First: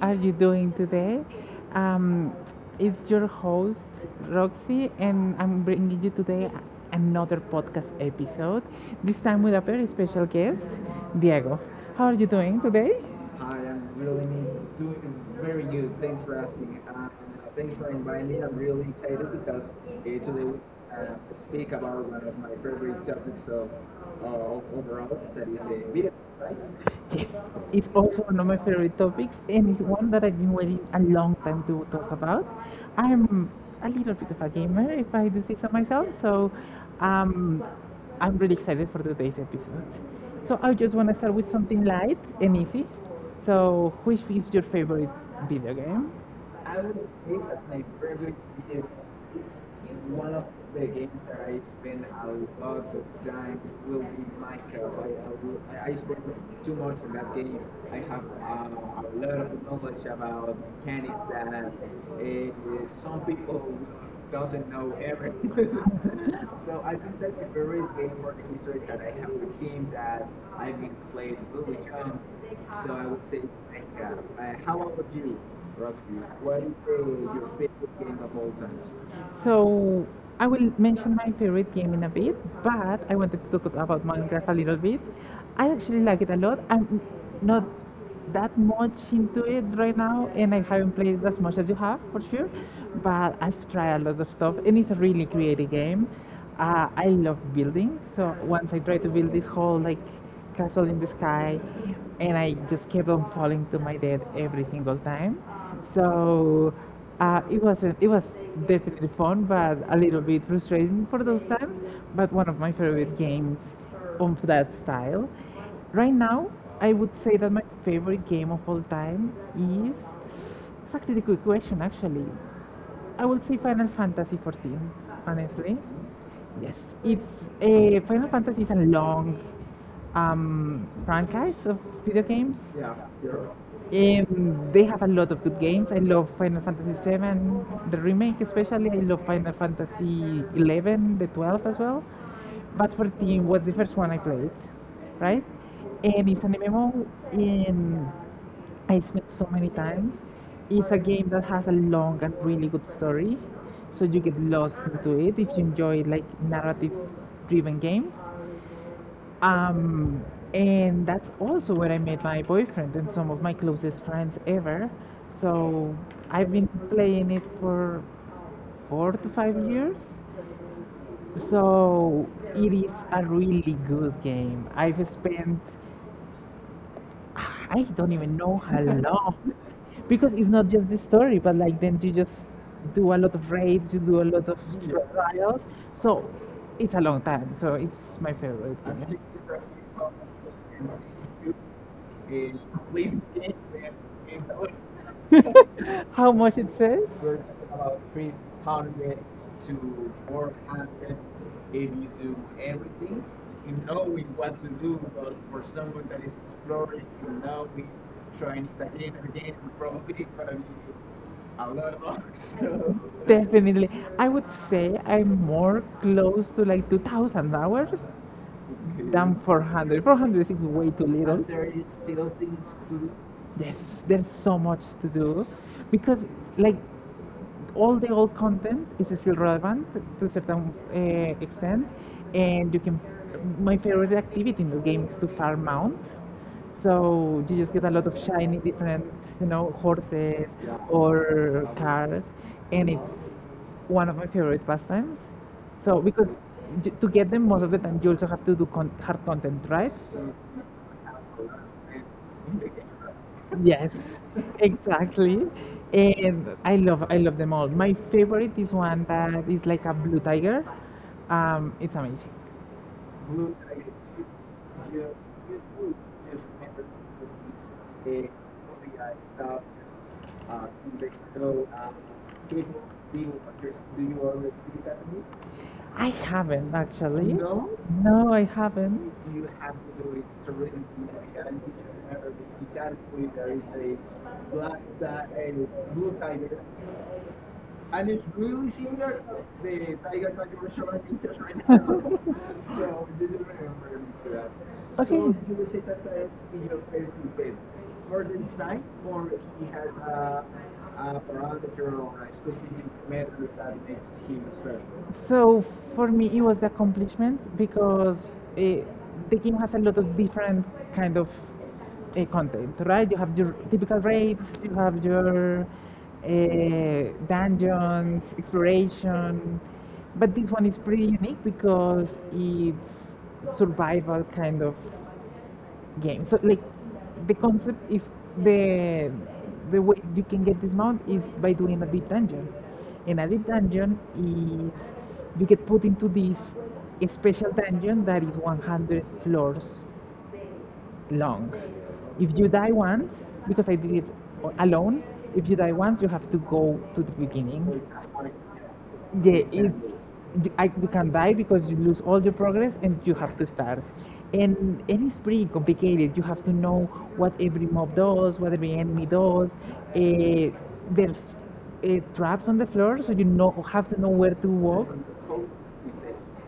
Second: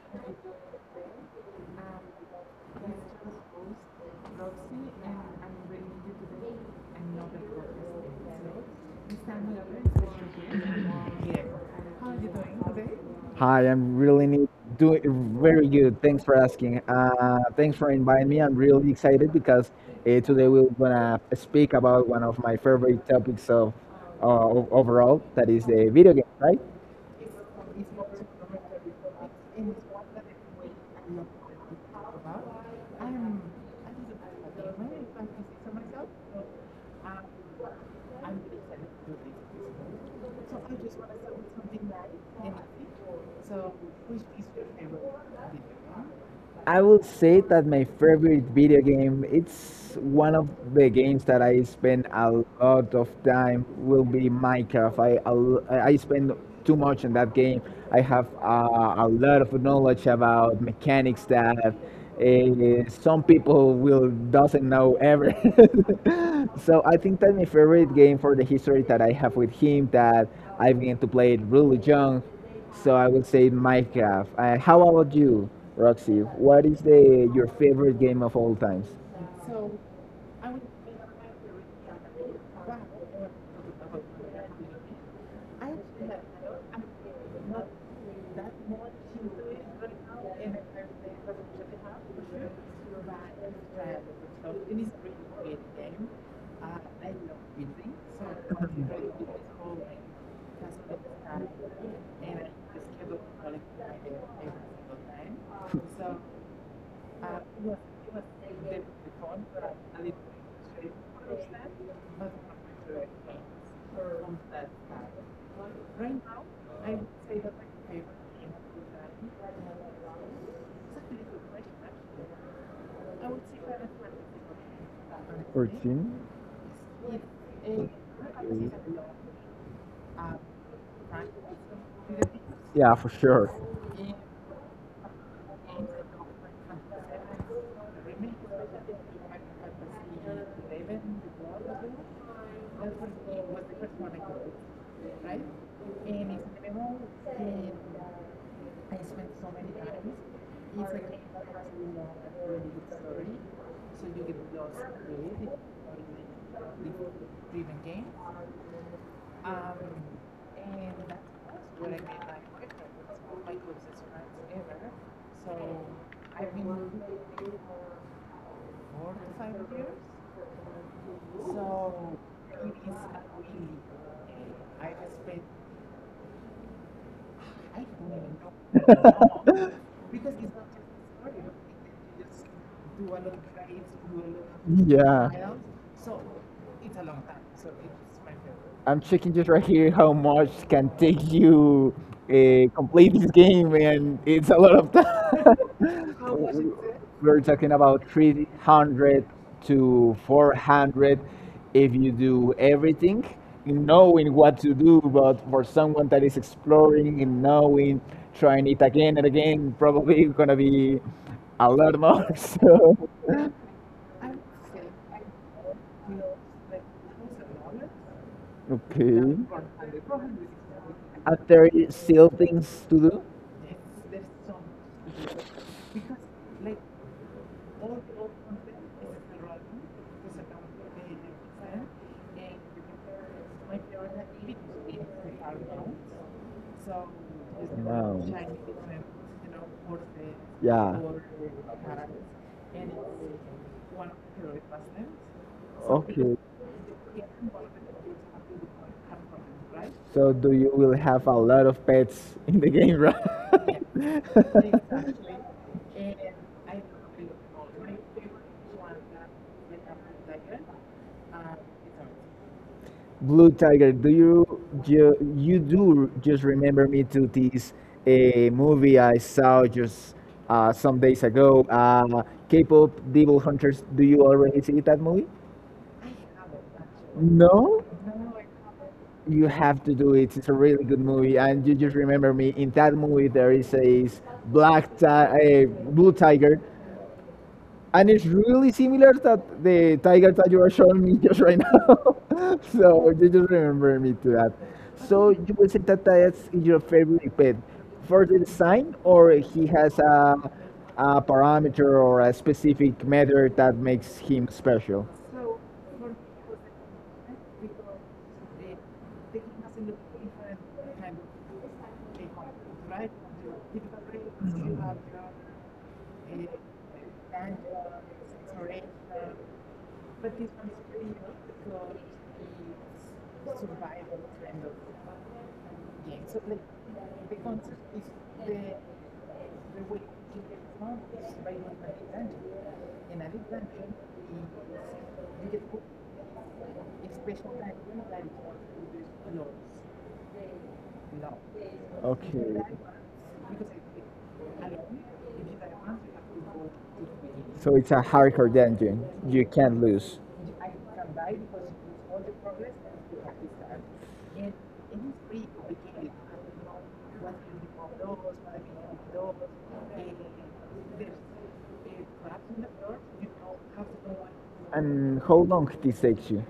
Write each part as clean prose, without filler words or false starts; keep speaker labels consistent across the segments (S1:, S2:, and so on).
S1: are you doing today? Um, it's your host, Roxy, and I'm bringing you today another podcast episode, this time with a very special guest, Diego. How are you doing today?
S2: Hi, I'm really need doing very good. Thanks for asking. Thanks for inviting me. I'm really excited because today we're gonna speak about one of my favorite topics of overall, that is the video game, right?
S1: Yes, it's also one of my favorite topics, and it's one that I've been waiting a long time to talk about. I'm a little bit of a gamer, if I do say so myself, so um, I'm really excited for today's episode. So I just want to start with something light and easy. So, which is your favorite video game?
S2: I would say that my favorite video game, it's one of the games that I spend a lot of time will be Minecraft. I, a l- I spend too much in that game. I have a lot of knowledge about mechanics that some people will doesn't know ever. So I think that my favorite game for the history that I have with him that I began to play it really young, so I would say Minecraft. How about you, Roxy? What is the your favorite game of all times?
S1: So I will mention my favorite game in a bit, but I wanted to talk about Minecraft a little bit. I actually like it a lot. I'm not that much into it right now, and I haven't played it as much as you have, for sure. But I've tried a lot of stuff, and it's a really creative game. I love building, so once I tried to build this whole like castle in the sky, and I just kept on falling to my death every single time. So it wasn't. It was definitely fun, but a little bit frustrating for those times. But one of my favorite games of that style. Right now, I would say that my favorite game of all time is exactly the quick question. Actually, I would say Final Fantasy 14.
S2: Or
S1: Honestly,
S2: team?
S1: yes, it's a Final Fantasy is a long franchise of video games.
S2: Yeah, for sure.
S1: They have a lot of good games. I love Final Fantasy VII, the remake especially. I love Final Fantasy XI, the 12 as well. But 14 was the first one I played, right? And it's an MMO, and I spent so many times. It's a game that has a long and really good story, so you get lost into it if you enjoy like narrative-driven games. Um, and that's also where I met my boyfriend and some of my closest friends ever. So I've been playing it for 4 to 5 years. So it is a really good game. I've spent, I don't even know how long, because it's not just the story, but like then you just do a lot of raids, you do a lot of, yeah,
S2: Yeah.
S1: trials. So it's a long time. So it's my favorite
S2: I'm
S1: game.
S2: checking just right here how much can take you complete this game, and it's a lot of time.
S1: How much it says?
S2: We're talking about 300 to 400 if you do everything, knowing what to do. But for someone that is exploring and knowing, trying it again and again, probably gonna be a lot more. So, yeah,
S1: Definitely. I would say I'm more close to like 2,000 hours
S2: okay.
S1: than 400. 400 is way too little.
S2: After you still things to do?
S1: Yes, there's so much to do because like all the old content is still relevant to a certain extent, and you can. My favorite activity in the game is to farm mounts. So you just get a lot of
S2: Wow.
S1: shiny different, you know, horses
S2: Yeah.
S1: or cars, and it's one of my favorite pastimes. So because
S2: Okay.
S1: to get them most of the time you also have to do hard content, right?
S2: So do you will have a lot of pets in the game, right?
S1: Yes. Exactly. And I love them all. My favorite is one that is like a blue tiger. It's amazing.
S2: Blue Tiger, do you you, you do just remember me to this a movie I saw just some days ago? K-pop Devil Hunters. Do you already see that movie?
S1: I haven't actually.
S2: No?
S1: No, I haven't.
S2: You have to do it. It's a really good movie, and you just remember me. In that movie, there is a a blue tiger, and it's really similar that the tiger that you are showing me just right now.
S1: So,
S2: So you just remember me to that. So
S1: okay,
S2: you would say that that's
S1: you
S2: your favorite
S1: know,
S2: pet for the design, or he has a parameter or a specific
S1: on.
S2: method that makes him special.
S1: So for me, it was the accomplishment because the game has a lot of different kind of content, right? You have your typical raids, you have your dungeons, exploration, but this one is pretty unique because it's survival kind of game. So like the concept is the the way you can get this mount is by doing a deep dungeon. And a deep dungeon is you get put into this special dungeon that is 100 floors long. If you
S2: Okay,
S1: die once, because I did it alone, if you die once, you have to go to the beginning.
S2: so it's a hardcore dungeon.
S1: Yeah,
S2: You can't lose.
S1: you can die because you lose all your progress and you have to start. And, and it's pretty complicated. You have to know what every mob does, what every enemy does. Uh, there's traps on the floor, so you know have to know where to walk.
S2: And how long this takes you?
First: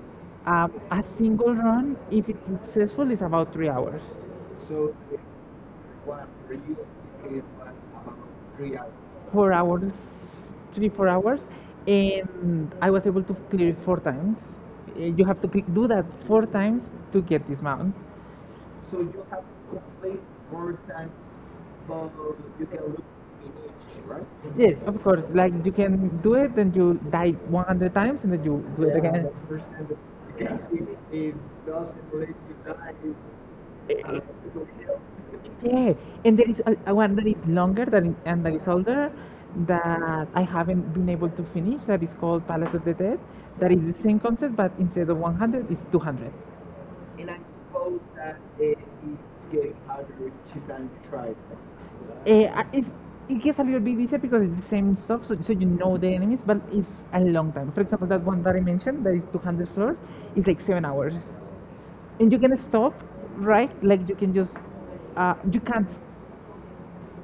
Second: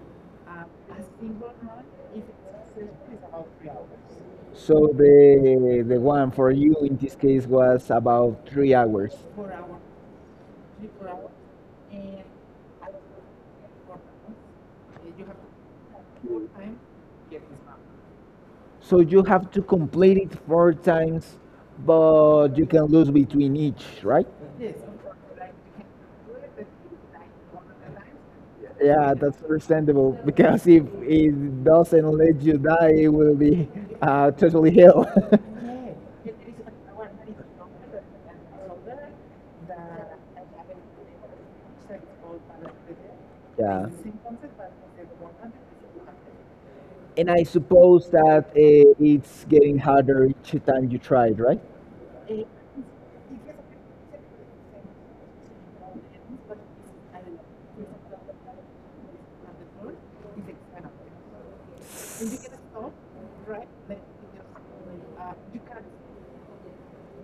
S1: A single run, if it's successful, is about 3 hours.
S2: So the one for you in this case was about 3 hours.
S1: 4 hours, three, 4 hours, and I was able to clear it four times. You have to click, do that four times to get this mount.
S2: So you have to complete it four times, but you can lose between each, right?
S1: Yes, of course. Like you can do it, and you die 100 times, and then you do it
S2: Yeah,
S1: again.
S2: that's understandable because if it doesn't let you die, it will be totally hell.
S1: Yeah, and there is a one that is longer than and that is older that I haven't been able to finish. That is called Palace of the Dead. That is
S2: Yeah,
S1: the same concept, but instead of 100, it's 200.
S2: and I suppose that it's getting harder each time you try it, right?
S1: Eh, Uh, it's, it gets a little bit easier because it's the same stuff, so, so you know the enemies, but it's a long time. For example, that one that I mentioned, that is 200 floors, is like 7 hours, and you can stop, right? Like you can just, you can't,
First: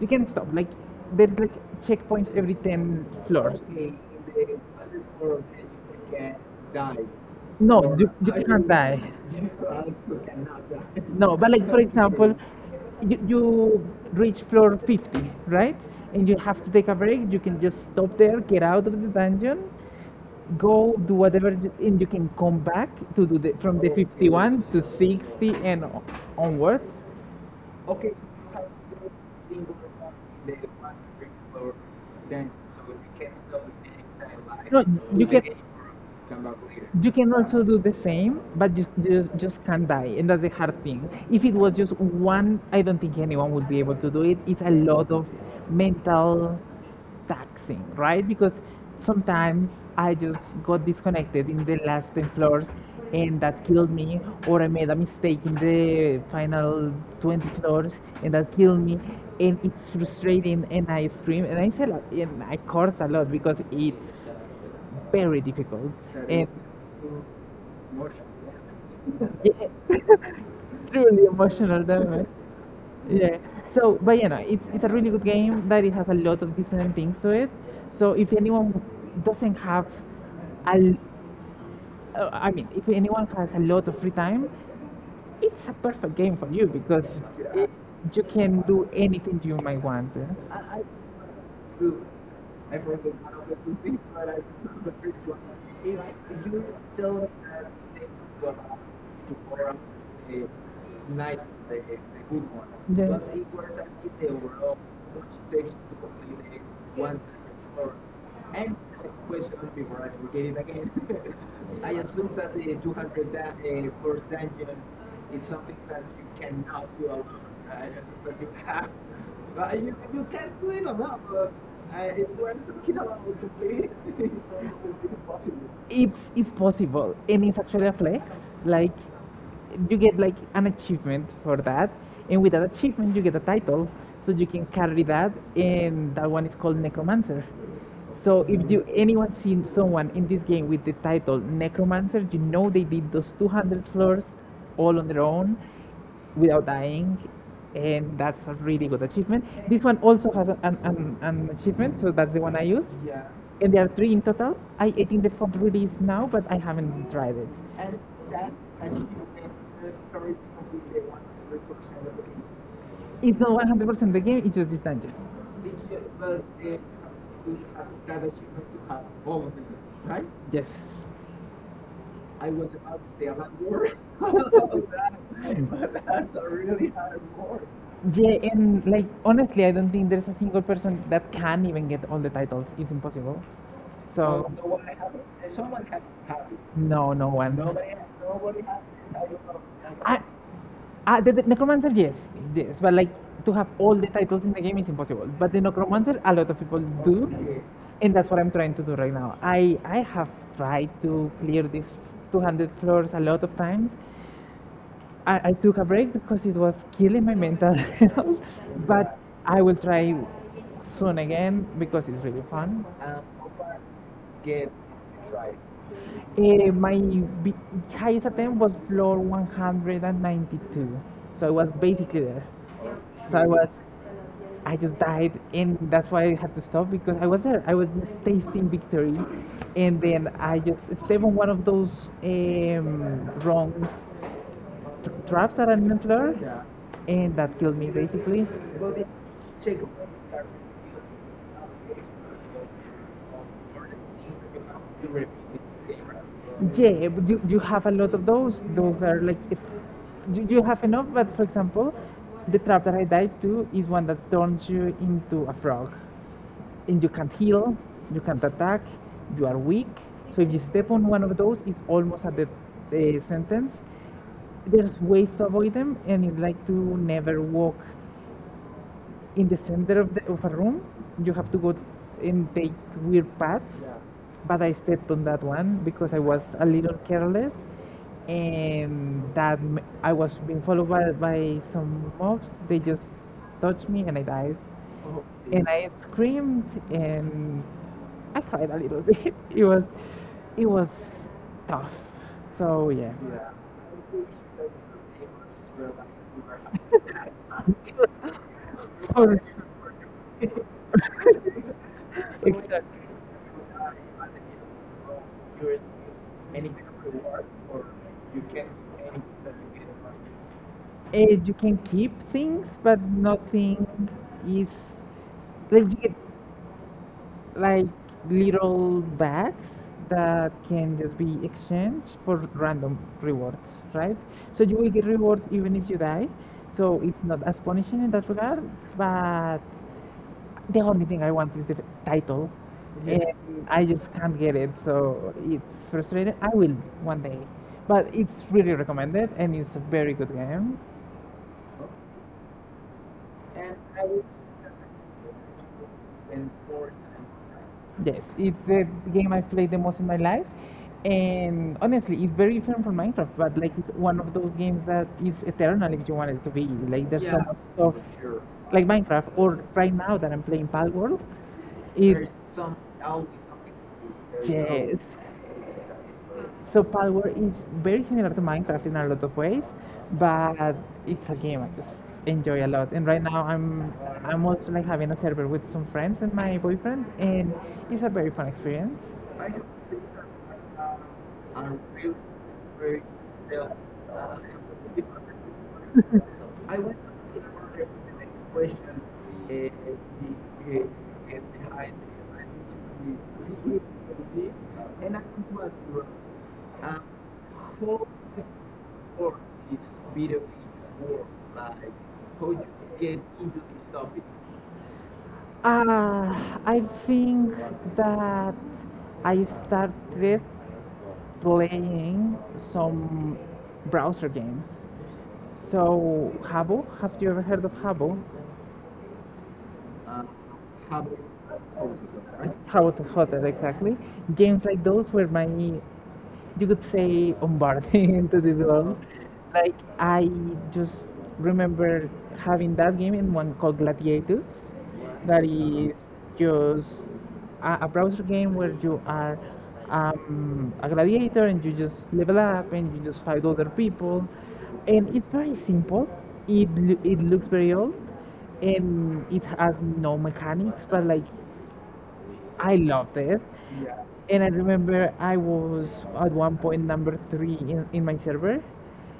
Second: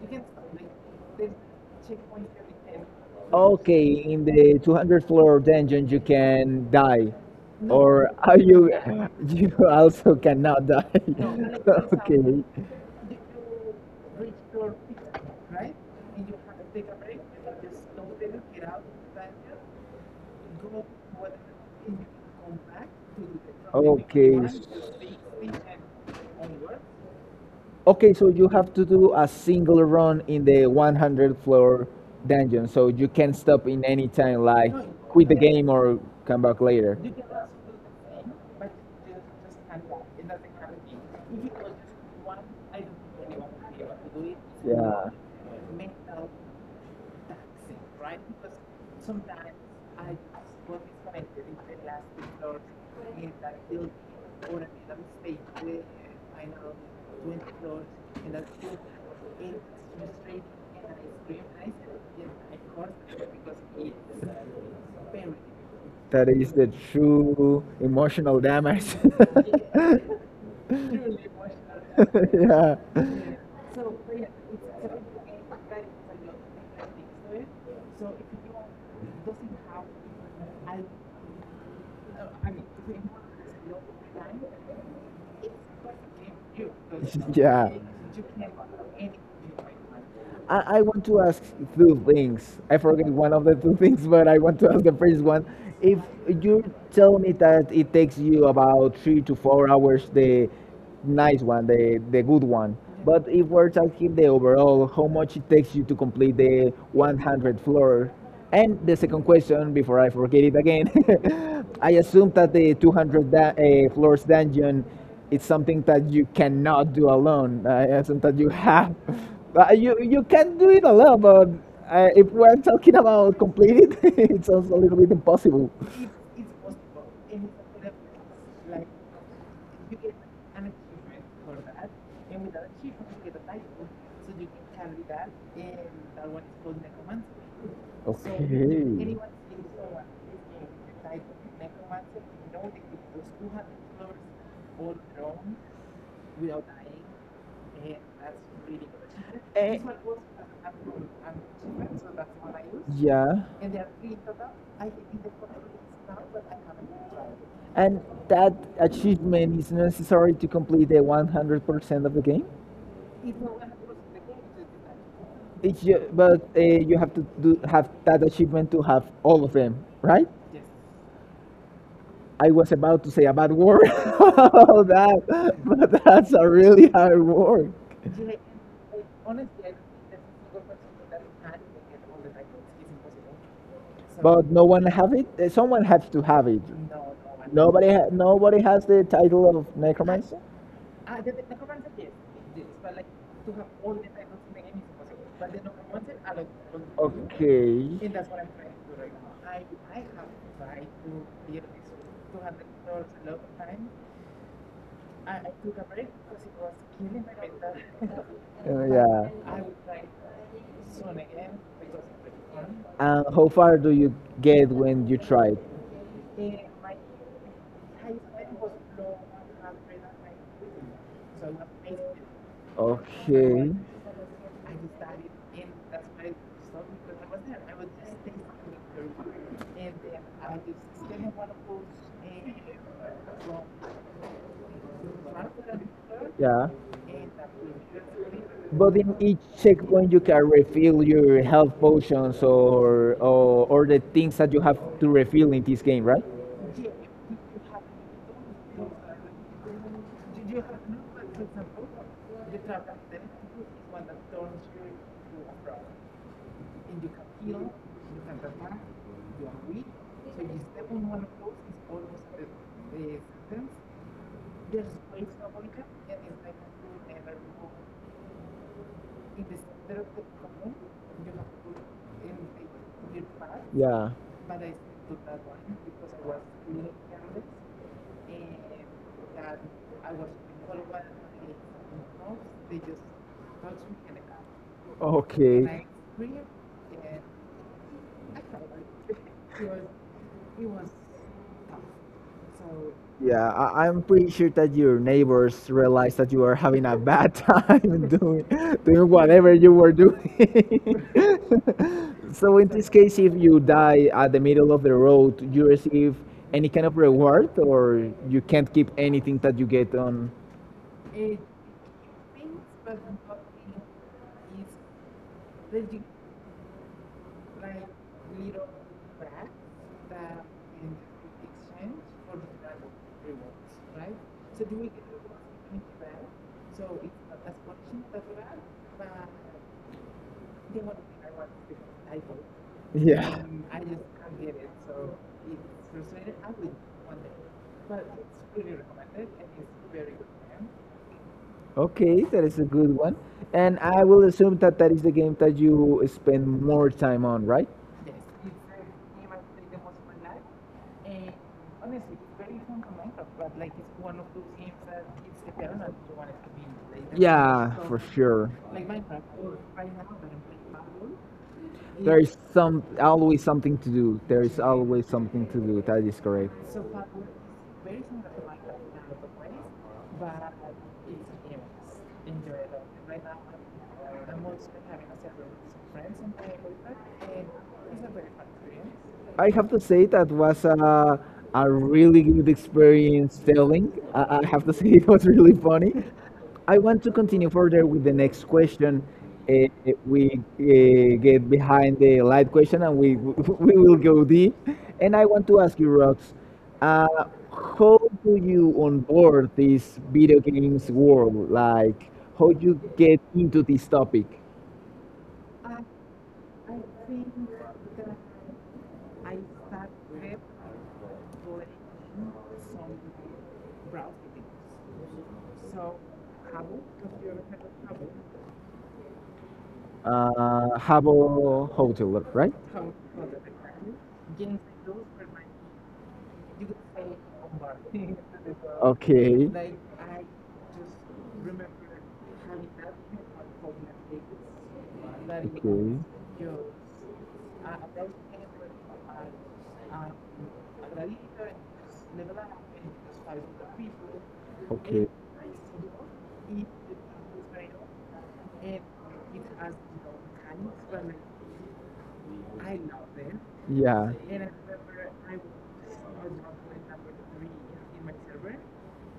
S1: you can stop. Like there's like checkpoints every 10 floors.
S2: Okay, in the 200 floor dungeon you can die,
S1: No, or you,
S2: or
S1: you
S2: are
S1: I cannot
S2: you
S1: die.
S2: you also cannot die.
S1: No, but like for example, you reach floor 50, right? And you have to take a break. You can just
S2: Okay.
S1: stop there, get out of the dungeon, go do whatever, and you can come back to do from the okay 51 to so 60
S2: Okay.
S1: and onwards.
S2: Okay, so you have to do a single run in the 100 floor dungeon, so you can
S1: So
S2: stop in any time, like
S1: No, you
S2: quit the
S1: can
S2: game or come back later.
S1: You can also do the same, but you just can't die, and that's the hard thing. If it was just one, I don't think anyone would be able to do it. It's a lot
S2: Yeah.
S1: of
S2: Many
S1: mental taxing,
S2: times.
S1: right? Because sometimes I just got disconnected in the last 10 floors and that killed me, or I made a mistake in the final 20 floors and that killed me. And it's frustrating,
S2: It's
S1: and I
S2: just
S1: scream and I say, a lot,
S2: an
S1: and I
S2: experience.
S1: curse a lot because it's very difficult.
S2: That
S1: And
S2: is the true emotional damage.
S1: truly emotional damage.
S2: Yeah.
S1: Yeah. So, but you know, it's a really good game that it has a lot of different things to it. So, if anyone doesn't have, a l- I mean, if anyone has a lot of free time, it's a perfect game for you because uh,
S2: Yeah.
S1: you can do anything you might want. Eh?
S2: I want to ask two things. I forget one of the two things, but I want to ask the first one. If you tell me that it takes you about 3 to 4 hours, the nice one, the good one,
S1: Yeah.
S2: but if we're talking the overall, how much it takes you to complete the 100 floor? And the second question, before I forget it again, I assume that the 200 floors dungeon it's something that you cannot do alone. Yeah, it's something that you have. You can do it alone, but if we're talking about complete it, it sounds a little bit impossible.
S1: It's possible and it's actually a flex like you get like an achievement for that and with that achievement you get a title so you can carry that and that one is called Necromancer. So if you
S2: Okay.
S1: anyone seen someone in this game with the title Necromancer you know they did those 200 floors all on their own without dying and that's a really good achievement. This one also has an achievement so that's the one I use,
S2: Yeah,
S1: and there are three in total. I think the fourth release now, but I haven't tried it.
S2: and that achievement is necessary to complete the 100% of the game.
S1: It's not 100% the game, it's just this dungeon.
S2: But you have have that achievement to have all of them, right?
S1: Yes.
S2: I was about to say a bad word about that, but that's a really hard word.
S1: Yeah, and like honestly, I don't think there's a single person that can even get all the titles. It's impossible. Oh,
S2: But no
S1: so,
S2: one have it. Someone has to have it.
S1: no, no one.
S2: Nobody has the title of
S1: I,
S2: necromancer.
S1: the Necromancer, yes, yes, but like to have all the titles in the game is impossible. But the Necromancer, a lot of people do,
S2: Okay.
S1: and that's what I'm trying to do right now. I have tried to clear these 200 floors a lot of times. I took a break because it was killing my mental health, but I will try soon again because it's really fun.
S2: And how far do you get when you try?
S1: My b- highest attempt was floor 192, so I was basically there. So I
S2: Okay.
S1: was
S2: I just.
S1: I just died, and that's why I had to stop because I was there. I was just tasting victory, and then I just stepped on one of those wrong tr traps that I didn't learn,
S2: Yeah.
S1: and that killed me basically.
S2: But in each checkpoint, you can refill your health potions or the things that you have to refill in this game, right?
S1: Yeah, but you have a lot of those. Those are like, you have enough, but for example, the trap that I died to is one that turns you into a frog. And you can't heal, you can't attack, you are weak. So if you step on one of those, it's almost at the sentence. There's ways to avoid them, and it's like to never walk in the center of, of a room. You have to go and take weird paths.
S2: Yeah.
S1: But I stepped on that one because I was a little careless, and that I was being followed by some mobs. They just touched me, and I died. And
S2: Okay.
S1: I screamed, and I cried a little bit. It was tough. So yeah.
S2: Yeah,
S1: Yeah.
S2: I'm pretty sure that your neighbors realized that you were having a bad time doing whatever you were doing. So in this case, if you die at the middle of the road, you receive any kind of reward, or you can't keep anything that you get on.
S1: You can keep things, but nothing is like you get like little bags that can just be exchanged for random rewards, right? So you will get rewards even if you die. So it's not as punishing in that regard, but the only thing I want is the title, and
S2: Yeah.
S1: I just can't get it, so it's frustrating. I will one day, but it's really recommended, and it's a very good game.
S2: Okay, that is a good one. And I will assume that that is the game that you spend more time on, right?
S1: Yes, it's the game I've played the most in my life, and honestly, it's very different from Minecraft. But like, it's one of those games that is eternal if you want it to be. Like, there's so much
S2: Yeah,
S1: stuff,
S2: for sure.
S1: like Minecraft, or right now that I'm playing Palworld.
S2: There is
S1: It's
S2: some always something to do. There is
S1: Yes, always.
S2: always something to do. That is correct.
S1: So Palworld is very similar to Minecraft in a lot of ways, but it's a game I just enjoy a lot. And right now I'm also like having a server with some friends and my boyfriend, and it's a very fun experience.
S2: I have to say that was a really good experience telling. I have to say it was really funny. I want to continue further with the next question. Uh, we get behind the light question, and we, we will go deep. And I want to ask you, Rox, uh, how do you onboard this video games world? Like, how you get into this topic?
S1: Uh, I think that I started playing some browser games. So Habbo, have you ever heard of Habbo?
S2: Habo Hotel, right?
S1: How about hotel exactly? Games like those were my, you could say, onboarding into this world.
S2: Okay.
S1: Like I just remember having that game and one called Gladiators. That
S2: Okay.
S1: is just a browser game where you are a gladiator and you just level up and you just fight other people,
S2: Okay.
S1: and it's very simple. It looks very old, and it has no mechanics, but like I loved it.
S2: Yeah.
S1: And I remember I was at one point number three in my server,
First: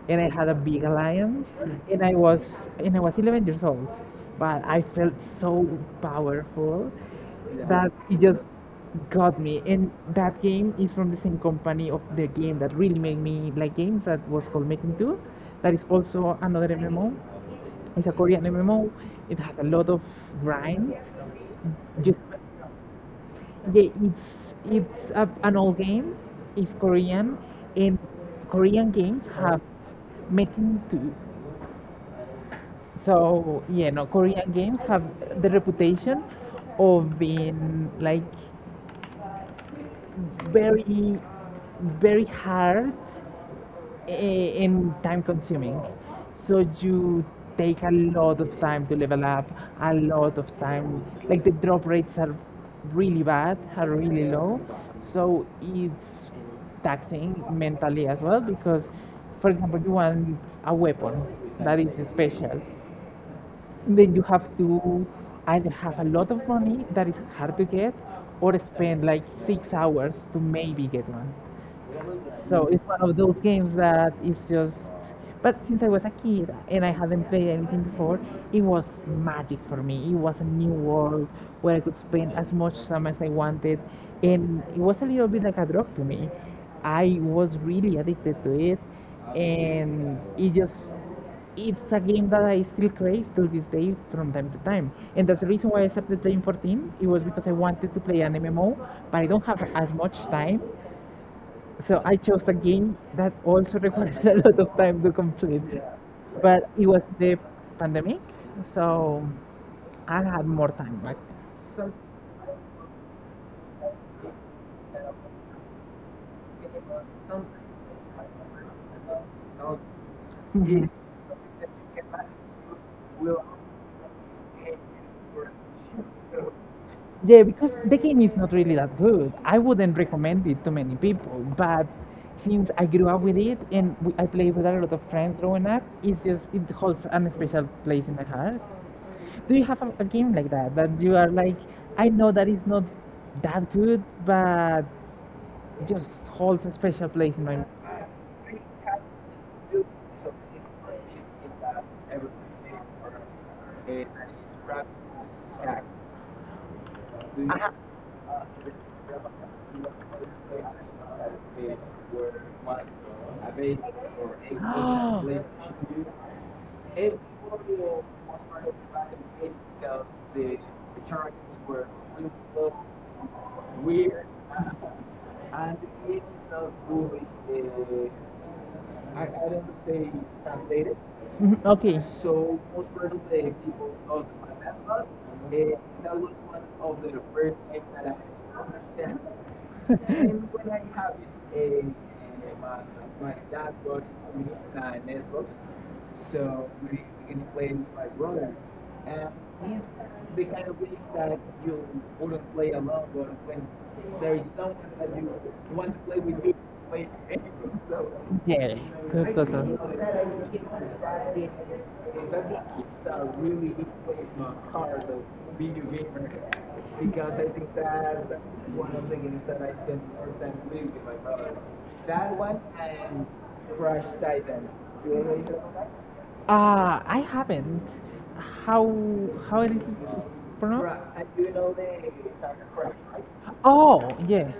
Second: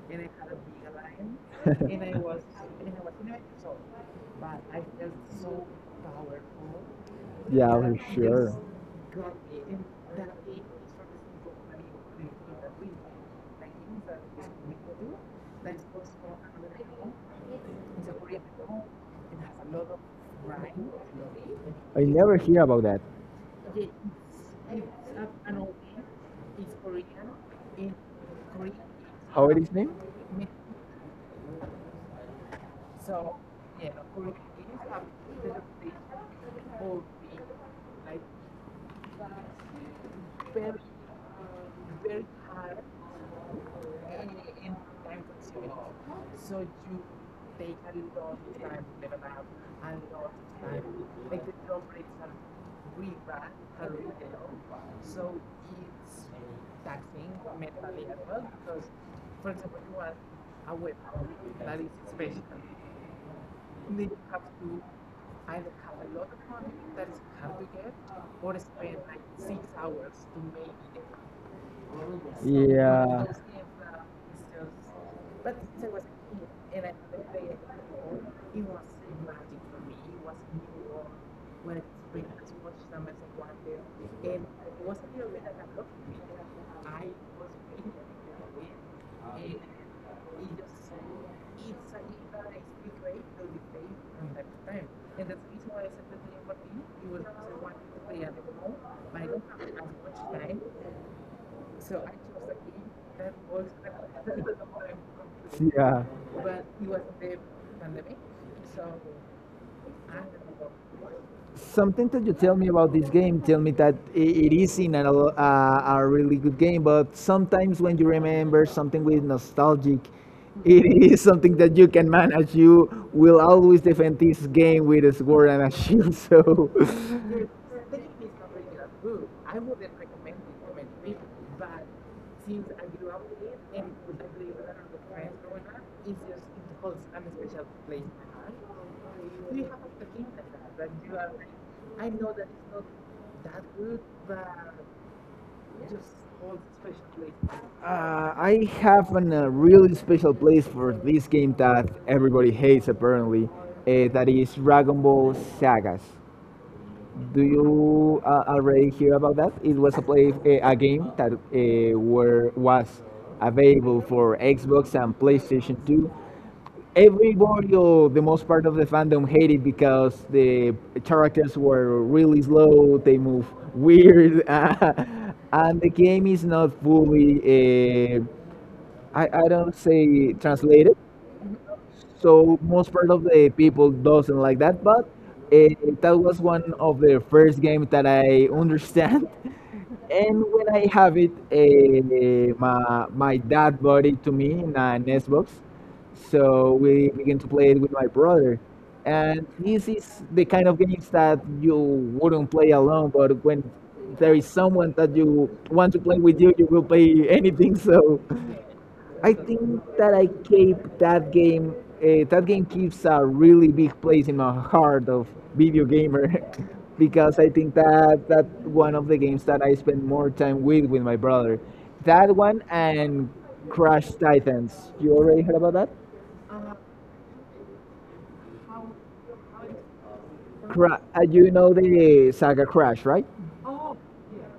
S1: and I had a big alliance, and I was 11 years old, but I felt so powerful
S2: Yeah,
S1: that
S2: for
S1: it just
S2: sure.
S1: got me. And that game is from the same company of the game that really made me like games, that was called Making Two, that is also another MMO. It's a Korean MMO. It has a lot of grind.
S2: I
S1: You
S2: never hear about that.
S1: yeah, it's a, an old game. It's Korean, and Korean games
S2: How it
S1: have
S2: is named?
S1: Making too. So yeah, no, Korean games have the reputation of being like very, very hard and time consuming. So you take a lot of time to level up, a lot of time. Like the drop rates are really bad, are really low. So it's taxing mentally as well because, for example, you want a weapon that is special, then you have to either have a lot of money that is hard to get or spend like 6 hours to maybe get one. So it's one of
S2: Yeah.
S1: those games that is just. But since I was a kid and I hadn't played anything before, it was magic for me. It was a new world where I could spend as much time as I wanted, and it was a little bit like a drug to me. I was really addicted to it, and it's a game that I still crave to this day from time to time. And that's the reason why I started playing 14. It was because I wanted to play an MMO, but I don't have as much time. So I chose a game that also required a lot of time to complete,
S2: Yeah.
S1: but it was the pandemic, so I had more time back.
S2: Something that you tell me about this game, tell me that it is in a really good game, but sometimes when you remember something with nostalgic, it is something that you can manage. You will always defend this game with a sword and a shield, so
S1: Yeah, because the game is not really that good. I wouldn't recommend it to many people, but since I grew up with it and I played with a lot of friends growing up, it's just it holds an special place in my heart. Do you have a game like that that you are like, I know that it's not that good, but just holds a special place in my
S2: I have a really special place for this game that everybody hates apparently. That is Dragon Ball Sagas. Do
S1: mind?
S2: you already hear about that? It was a game that were was available for Xbox and PlayStation 2. Everybody or the most part of the fandom hated because the characters were really slow. They move weird. And the game is not fully I don't say translated,
S1: Mhm, okay.
S2: so most part of the people doesn't like that. But uh, that was one of the first games that I understand, and when I have it, my dad bought it to me in an Xbox, so we began to play it with my brother. And this is the kind of games that you wouldn't play alone, but when there is someone that you want to play with you, you will play anything. So
S1: Yeah,
S2: I
S1: that's.
S2: think that I keep that game. That game keeps a really big place in my heart of video gamer, because I think that that one of the games that I spend more time with my brother. That one and Crash Titans. You already heard about that?
S1: I haven't. How how it is.
S2: You know the saga Crash, right?
S1: Oh, yeah.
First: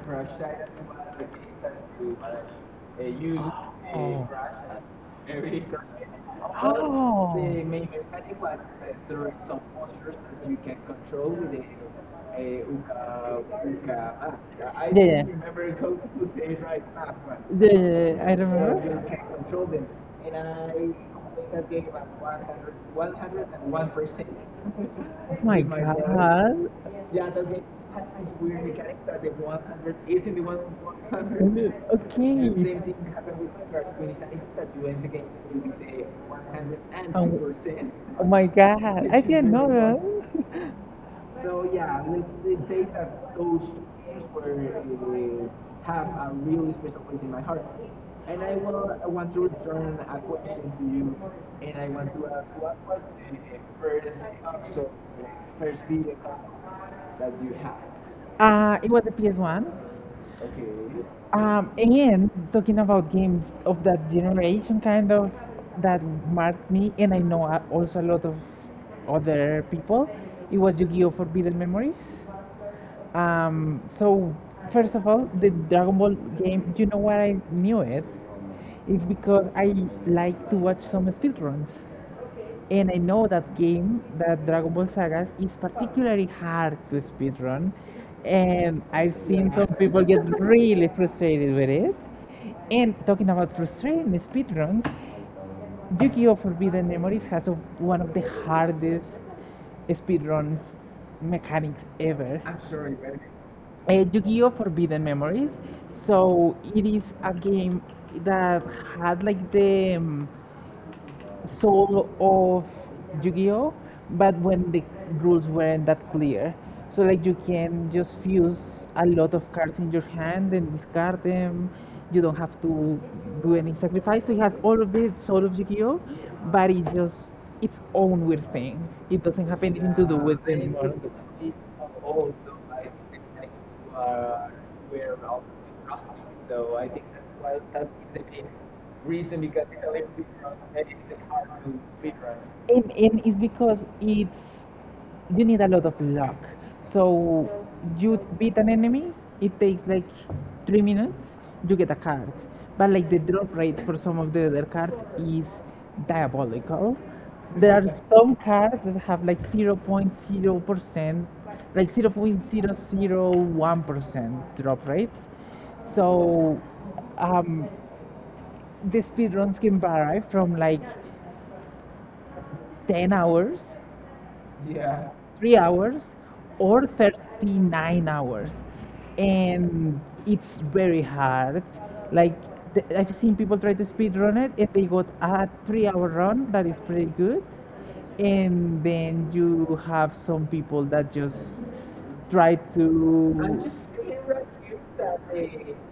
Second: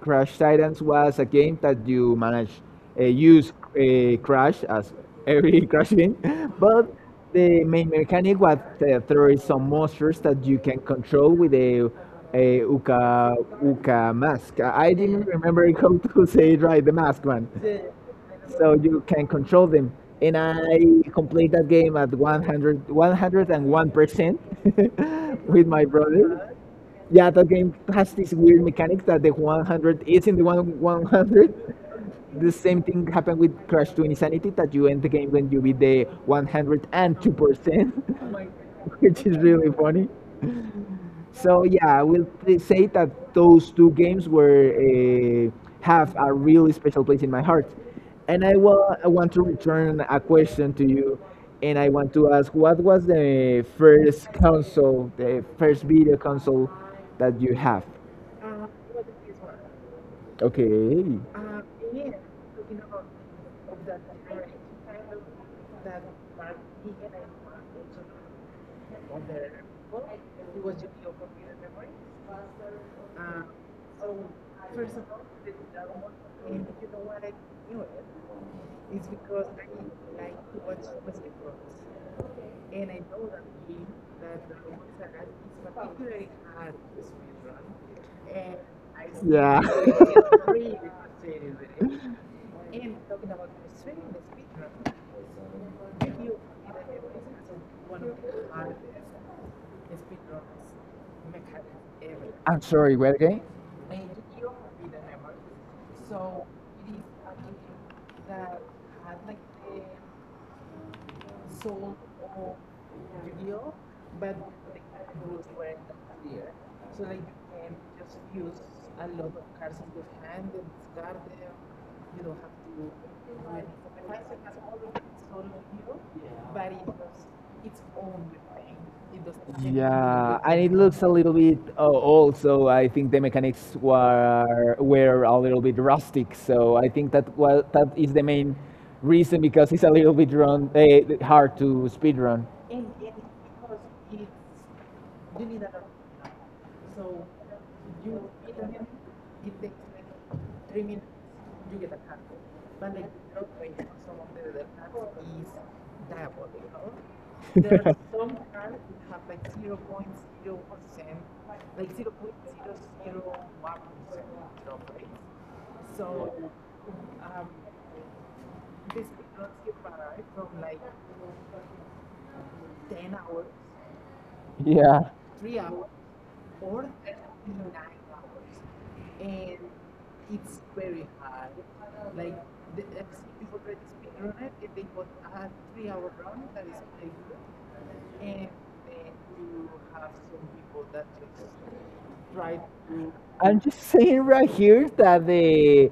S2: Crash Titans was a game that you manage use
S1: Oh.
S2: Crash as every Crash game, but the main mechanic was that there is some monsters that you can control with a Uka Uka mask. I didn't remember how to say it right, the mask one.
S1: Yeah, yeah, yeah,
S2: So you
S1: I.
S2: can control them. And I complete that game at 100, 101% with my brother. Yeah, that game has this weird mechanic that the 100 is in the one
S1: Okay.
S2: 100. The same thing happened with Crash 2 Insanity that you end the game when you beat the
S1: Oh.
S2: 102%,
S1: Oh my god.
S2: which is really funny.
S1: Fun.
S2: So yeah, I will say that those two games were have a really special place in my heart. And I want to return a question to you, and I want to ask, what was the first console, the first video console that you have?
S1: That. It was the PS1.
S2: Okay.
S1: Again, talking about games of that generation, kind of that marked me, and I know a- also a lot of other people. It was Yu-Gi-Oh! Forbidden Memories. So first of all, the Dragon Ball game. You know why I knew it? It's because I like to watch some speedruns. And I know that game, that Dragon Ball Sagas, is particularly hard to speedrun. And I've seen some people get really frustrated with it. And talking about frustrating speedruns, Yu-Gi-Oh! Forbidden Memories has a, one of the hardest speedruns mechanics ever.
S2: I'm sorry, where again?
S1: Yu-Gi-Oh! Forbidden Memories. So it is a game that had like the soul of Yu-Gi-Oh, but when the rules weren't that clear. So like you can just fuse a lot of cards in your hand and discard them. You don't have to do any sacrifice. So it has all of the soul of Yu-Gi-Oh, but it's just its own weird thing. It
S2: Have
S1: doesn't have
S2: to do.
S1: anything to do
S2: Yeah,
S1: with
S2: and it
S1: them.
S2: looks a little bit old, so I think the mechanics were a little bit rustic. So I think that well, that is the main reason because it's a little bit run hard to speed run.
S1: And it's because it's you need a lot of luck, so Mm, you beat an enemy, it takes like 3 minutes, you get a card, but like the drop rate for some of the other cards is diabolical. There are some cards that have like 0.0%, like 0.001% drop rates, so um, the speedruns can vary from like 10 hours,
S2: Yeah.
S1: 3 hours, or 39 hours, and it's very hard. Like I've seen people try to speed run it and they got a 3 hour run that is pretty good, and then you have some people that just try
S2: I'm
S1: to.
S2: just
S1: to
S2: saying right here that
S1: Saying.
S2: the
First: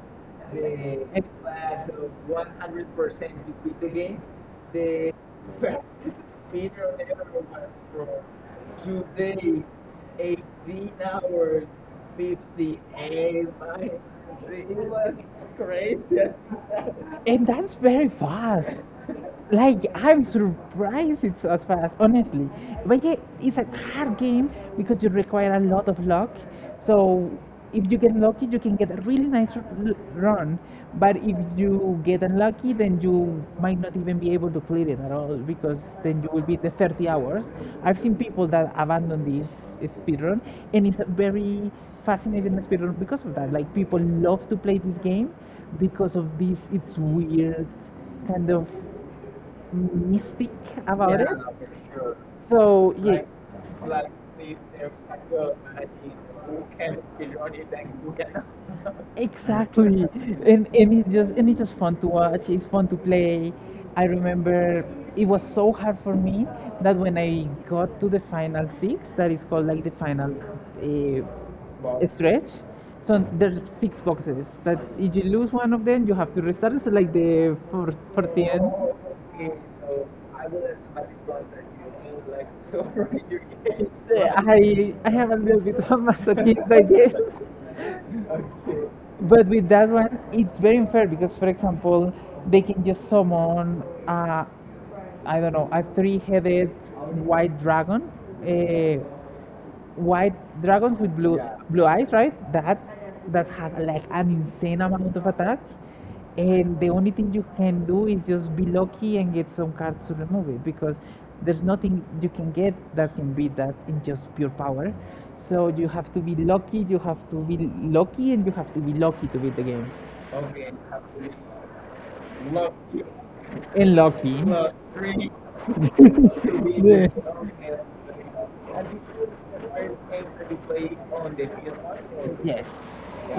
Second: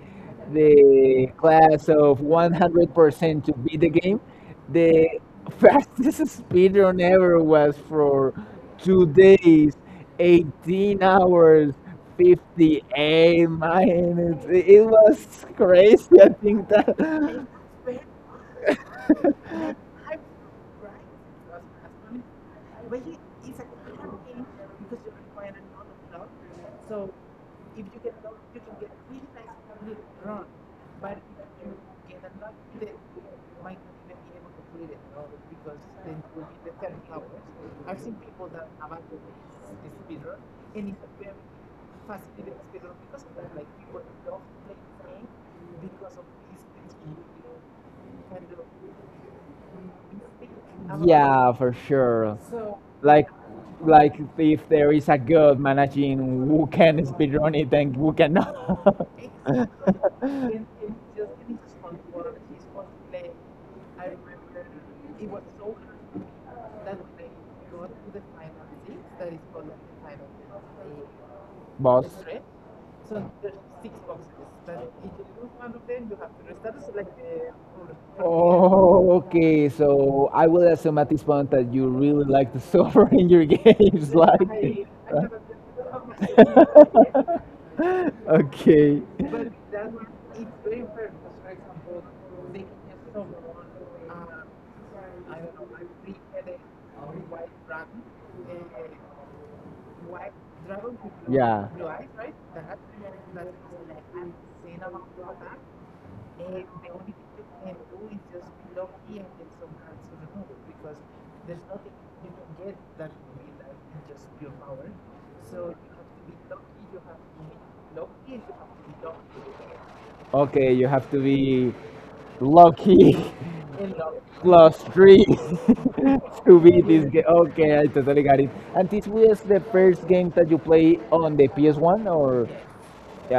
S2: the class of 100% to beat the game, the fastest speed run ever was for 2 days, 18 hours, 58 minutes. It was crazy. I think that.
S1: And that's very fast, like I'm surprised it's as fast, honestly. But yeah, it's a hard game because you require a lot of luck. So if you get lucky, you can get a really nice run. But if you get unlucky, then you might not even be able to clear it at all because then you will be the 30 hours. I've seen people that abandon this speedrun, and it's a very fascinating speedrun because of that. Like people love to play this game because of this. It's weird, kind of mystic about it.
S2: Yeah,
S1: Yeah,
S2: for sure.
S1: so yeah,
S2: Like, like if there is a god managing who can speedrun it and who cannot,
S1: exactly. And it's just fun to watch. It's fun to play. I remember it was so hard for me that when I got to the final six, that is called like the final
S2: boss.
S1: stretch. So there's six boxes that if you lose one of them, you have to restart. It's like the
S2: Okay, so I will assume at this point that you really like to suffer in your games, like.
S1: I have a little bit of masochist, I guess.
S2: Okay.
S1: But with that one, it's very unfair because, for example, they can just summon, I don't know, a three headed white dragon. Uh, White dragons with blue. Yeah,
S2: Yeah.
S1: blue eyes, right? That that has like an insane amount of attack, and the only thing you can do is just be lucky and get some cards to remove it because there's nothing you can get that can beat that in just pure power. So you have to be lucky. You have to be lucky, and you have to be lucky to beat the game.
S2: Okay, you have to be lucky
S1: And lucky.
S2: plus three to beat this game. Okay, I totally got it.
S1: Yeah.
S2: And this was the first game that you play on the PS1 or
S1: Yes.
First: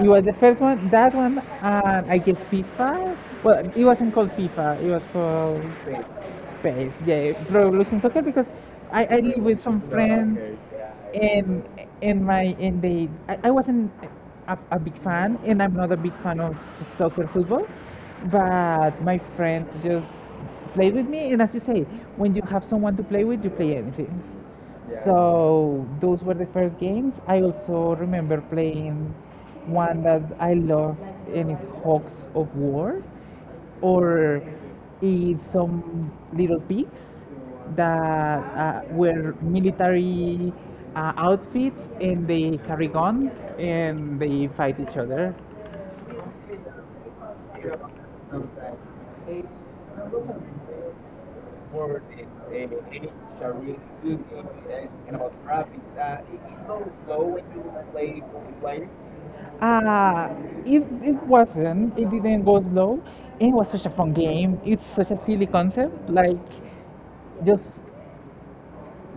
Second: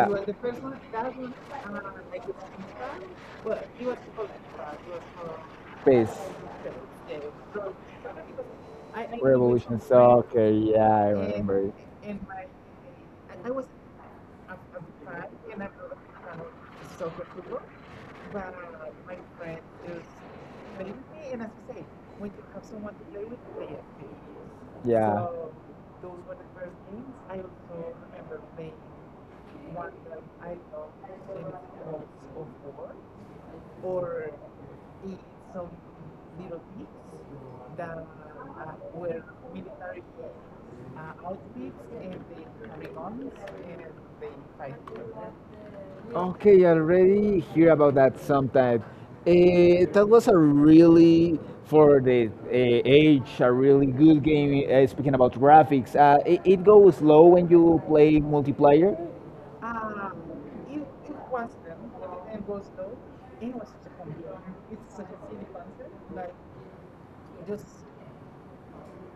S1: It was the first one, that one, and I guess FIFA. Well, it wasn't called FIFA, it was called
S2: PS
S1: PES. Yeah, Pro Evolution Soccer, because I live with
S2: Revolution.
S1: some friends
S2: Okay, yeah, I
S1: and
S2: remember it.
S1: and my and they I wasn't a big fan and I'm not a big fan of soccer football, but my friends just played with me, and as you say, when you have someone to play with you play anything.
S2: Yeah.
S1: So those were the first games. I also remember playing one that I loved, and it's Hawks of War, or it's some little pigs that wear military outfits and they carry guns and they fight each other.
S2: Okay, I already hear about that sometime. That was for the age, a really good game. Speaking about graphics, it goes slow when you play multiplayer.
S1: Uh, it, it wasn't, it didn't go slow. It was such a fun game. It's such a silly concept, like just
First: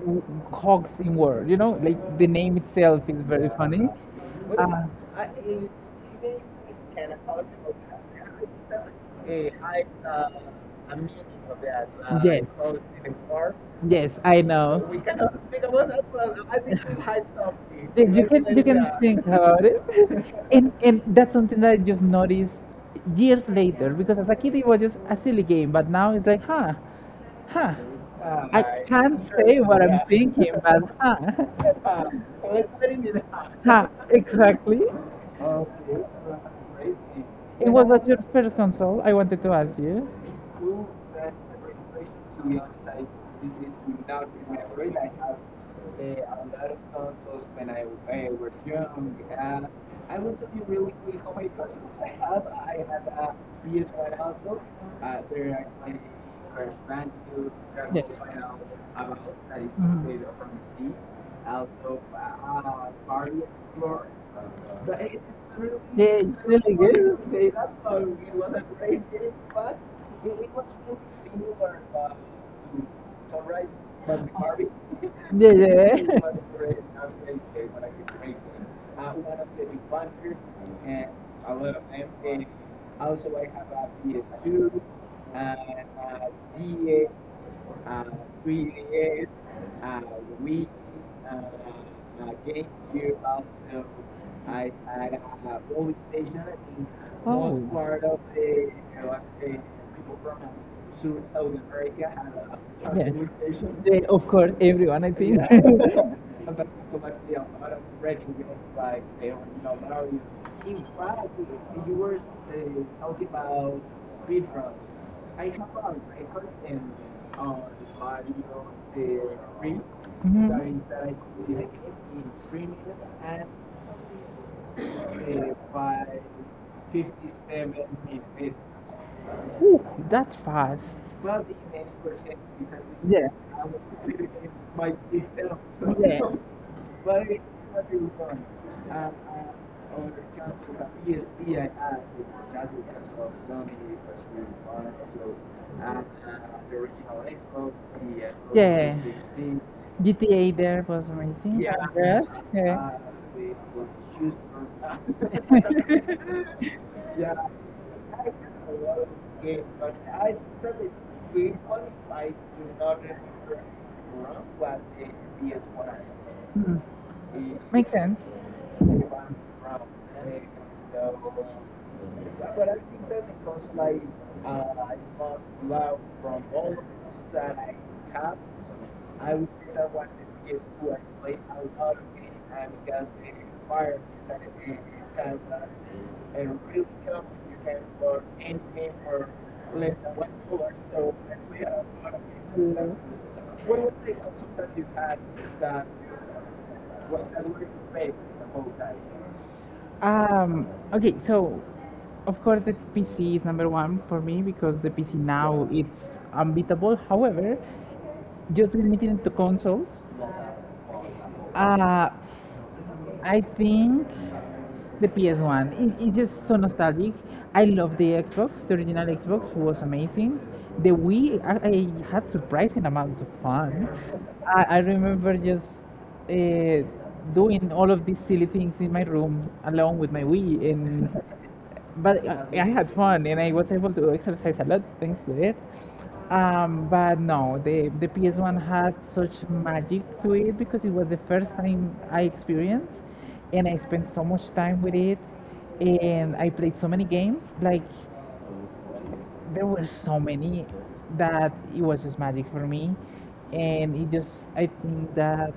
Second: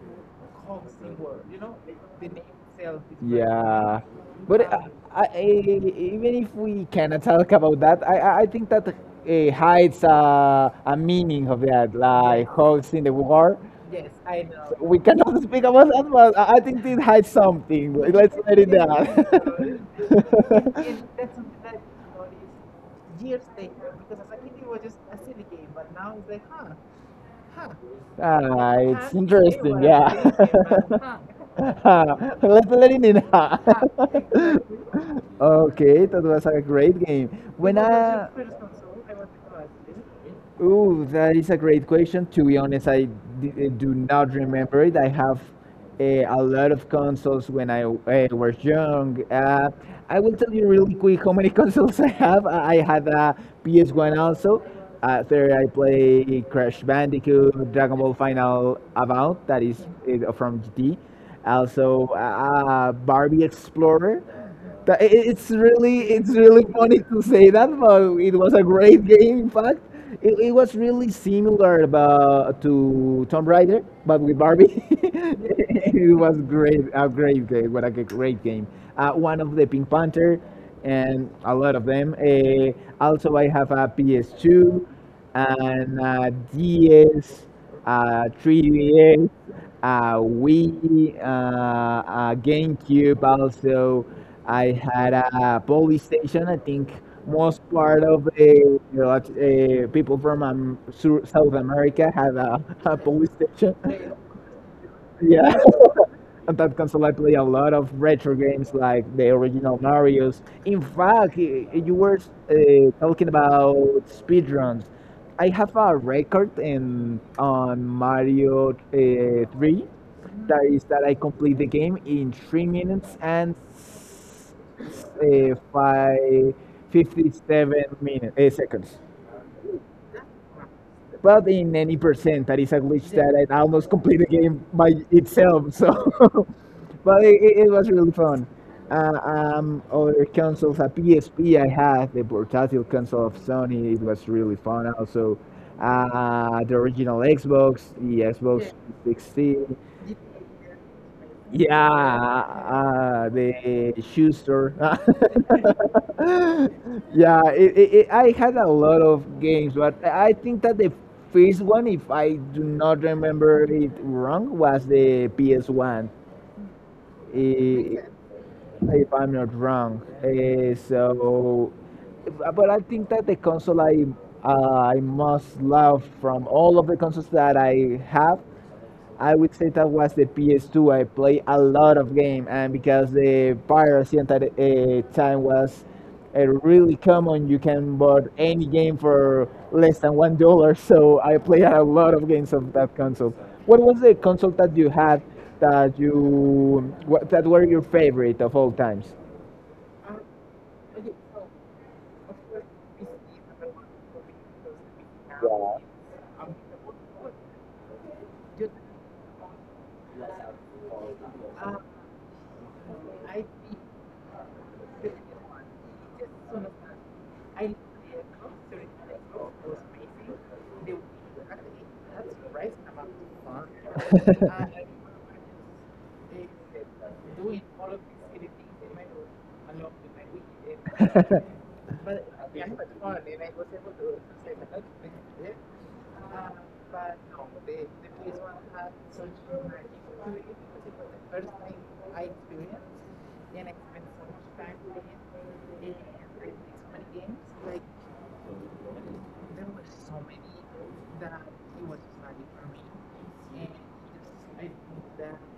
S1: w- hogs in war, you know, like the name itself is very funny.
S2: Yeah, but
S1: Uh,
S2: even if we cannot talk about that, I think that hides a meaning of that, yes,
S1: yes,
S2: like holes in the war.
S1: yes, I. So
S2: We
S1: know.
S2: cannot speak about that, but I think it hides something.
S1: Did
S2: Let's let
S1: you
S2: it
S1: can think about
S2: down.
S1: it, and that's something that I just noticed years later because as a kid it was just a silly game, but now it's like, huh, huh.
S2: Ah,
S1: I my,
S2: huh? It's They
S1: can't say
S2: interesting,
S1: what
S2: were
S1: I'm
S2: yeah.
S1: thinking, but
S2: thinking,
S1: huh,
S2: huh? Huh. Let's let it in. Huh,
S1: huh,
S2: exactly.
S1: exactly.
S2: Okay, that was a great game. It
S1: It
S2: When
S1: was
S2: What was your
S1: what's your
S2: I a
S1: first
S2: first one?
S1: console? I wanted to ask you.
S2: Ooh, that is a great question. To be honest, do not remember it. I have a lot of consoles when I was young. I will tell you really quick how many consoles I have. I had a PS1 also. There I play Crash Bandicoot, Dragon Ball Final About, that is
S1: Mhm.
S2: from GT. Also, Barbie Explorer. Tha-
S1: Yeah,
S2: i-
S1: yeah,
S2: it's
S1: it's
S2: really
S1: really
S2: funny
S1: good.
S2: to say
S1: Wouldn't.
S2: that, but it was a great game. In fact, it was really similar about, to Tomb Raider, but with Barbie. It
S1: Yeah,
S2: was great, a great game. What a great game! One of the Pink Panther, and a lot of them. Also, I have a PS2 and a DS, 3DS, Wii, GameCube. Also, I had a PlayStation. I think most part of the people from South America have a
S1: yeah.
S2: PlayStation.
S1: Yeah, of course, everyone, I.
S2: Yeah. On that console, I play a lot of retro games like the original Mario's. In fact, you were talking about speedruns. I have a record in on Mario 3, that is that I
S1: Mhm.
S2: complete the game in 3 minutes and s- uh, five, 57 minutes, seconds.
S1: Ooh, that's fast.
S2: But in any percent that is a glitch
S1: Yeah.
S2: that I almost complete the game by itself. So, but it was really fun. Uh, Other consoles, a PSP I had, the portátil console of Sony, it was really fun also. The original Xbox, the Xbox 16,
S1: GTA there was amazing.
S2: yeah, the Schuster. Yeah, I had a lot of games, but I think that the first one, if I do not remember it wrong, was the PS1,
S1: Hmm. Makes
S2: i-
S1: sense.
S2: if I'm not wrong. But I think that the console I most love from all of the consoles that I have, I would say that was the PS2. I played a lot of game, and because the piracy at that time was really common, you can buy any game for less than $1. So I played a lot of games of that console. What was the console that you had that that were your favorite of all times?
S1: Um, okay, so of course the PC is number one for me because the PC now it's unbeatable. However, just limiting it to consoles, uh, I think the PS1. It's just so nostalgic. I love the Xbox. The original Xbox was amazing. The Wii, I had surprising amount of fun. I remember just uh, doing all of these silly things in my room along with my Wii, and but I had fun and I was able to exercise a lot thanks to it. But no, the PS1 had such magic to it because it was the first time I experienced and I spent so much time with it and I played so many games. There were so many that it was just magic for me. And I think that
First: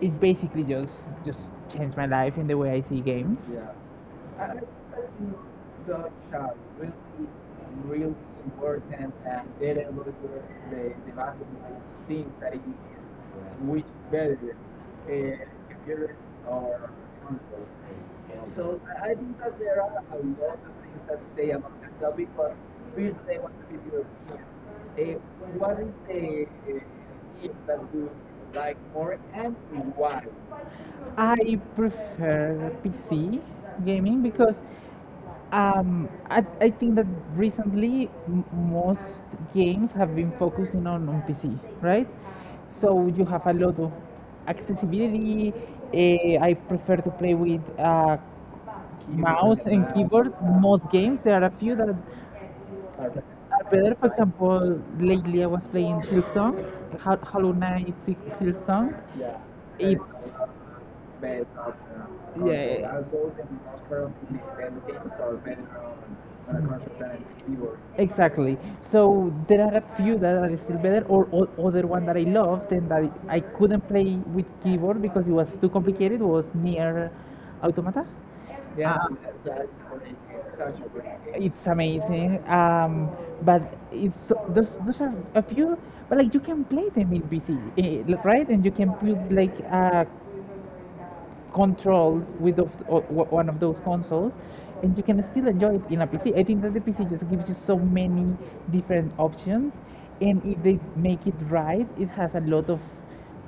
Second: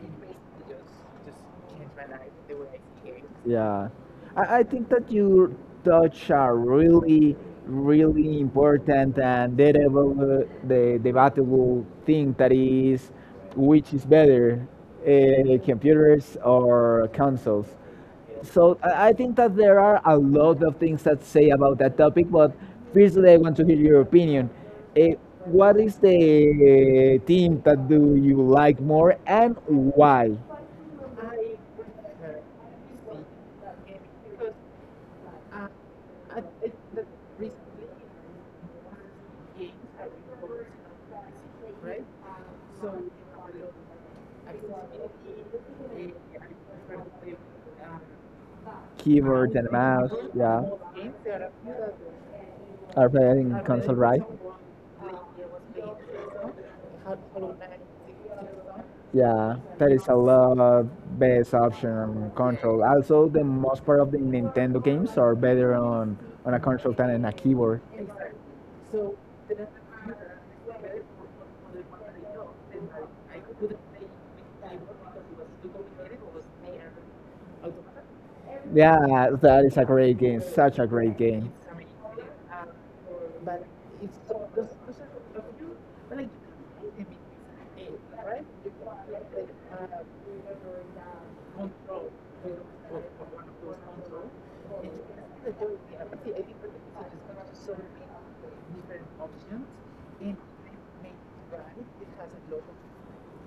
S1: it basically just changed my life in the way I see games.
S2: Yeah, I think that you touch a really, really important and debatable, the debatable thing that is which is better, computers or consoles. So I think that there are a lot of things that say about that topic, but firstly, I want to hear your opinion. Eh, what is the team that do you like more and why?
S1: I prefer PC gaming because I think that recently most games have been focusing on PC, right? So you have a lot of accessibility. Eh, I prefer to play with
S2: Keyboard
S1: mouse
S2: and
S1: and
S2: mouse.
S1: keyboard.
S2: Yeah,
S1: Most games, there are a few that are
S2: are playing console,
S1: better. For
S2: right?
S1: example, lately I was playing Silksong, Hollow Knight Silksong.
S2: Yeah, that
S1: It's
S2: is a lot best option on
S1: Yeah,
S2: control.
S1: yeah.
S2: Also, the most part of the Nintendo games are better on a console than on a keyboard.
S1: Exactly. So there are a few that are still better, o other one that I loved and that I couldn't play with keyboard because it was too complicated was near Automata. Uh,
S2: Yeah, that is a great game. Such a great game.
S1: it's amazing. But those are a few, but like you can play them in PC, right? And you can put like a controlled with of, o- o- one of those consoles and you can still enjoy it in a PC. I think that the PC just gives you so many different options, and if they make it right, it has a lot of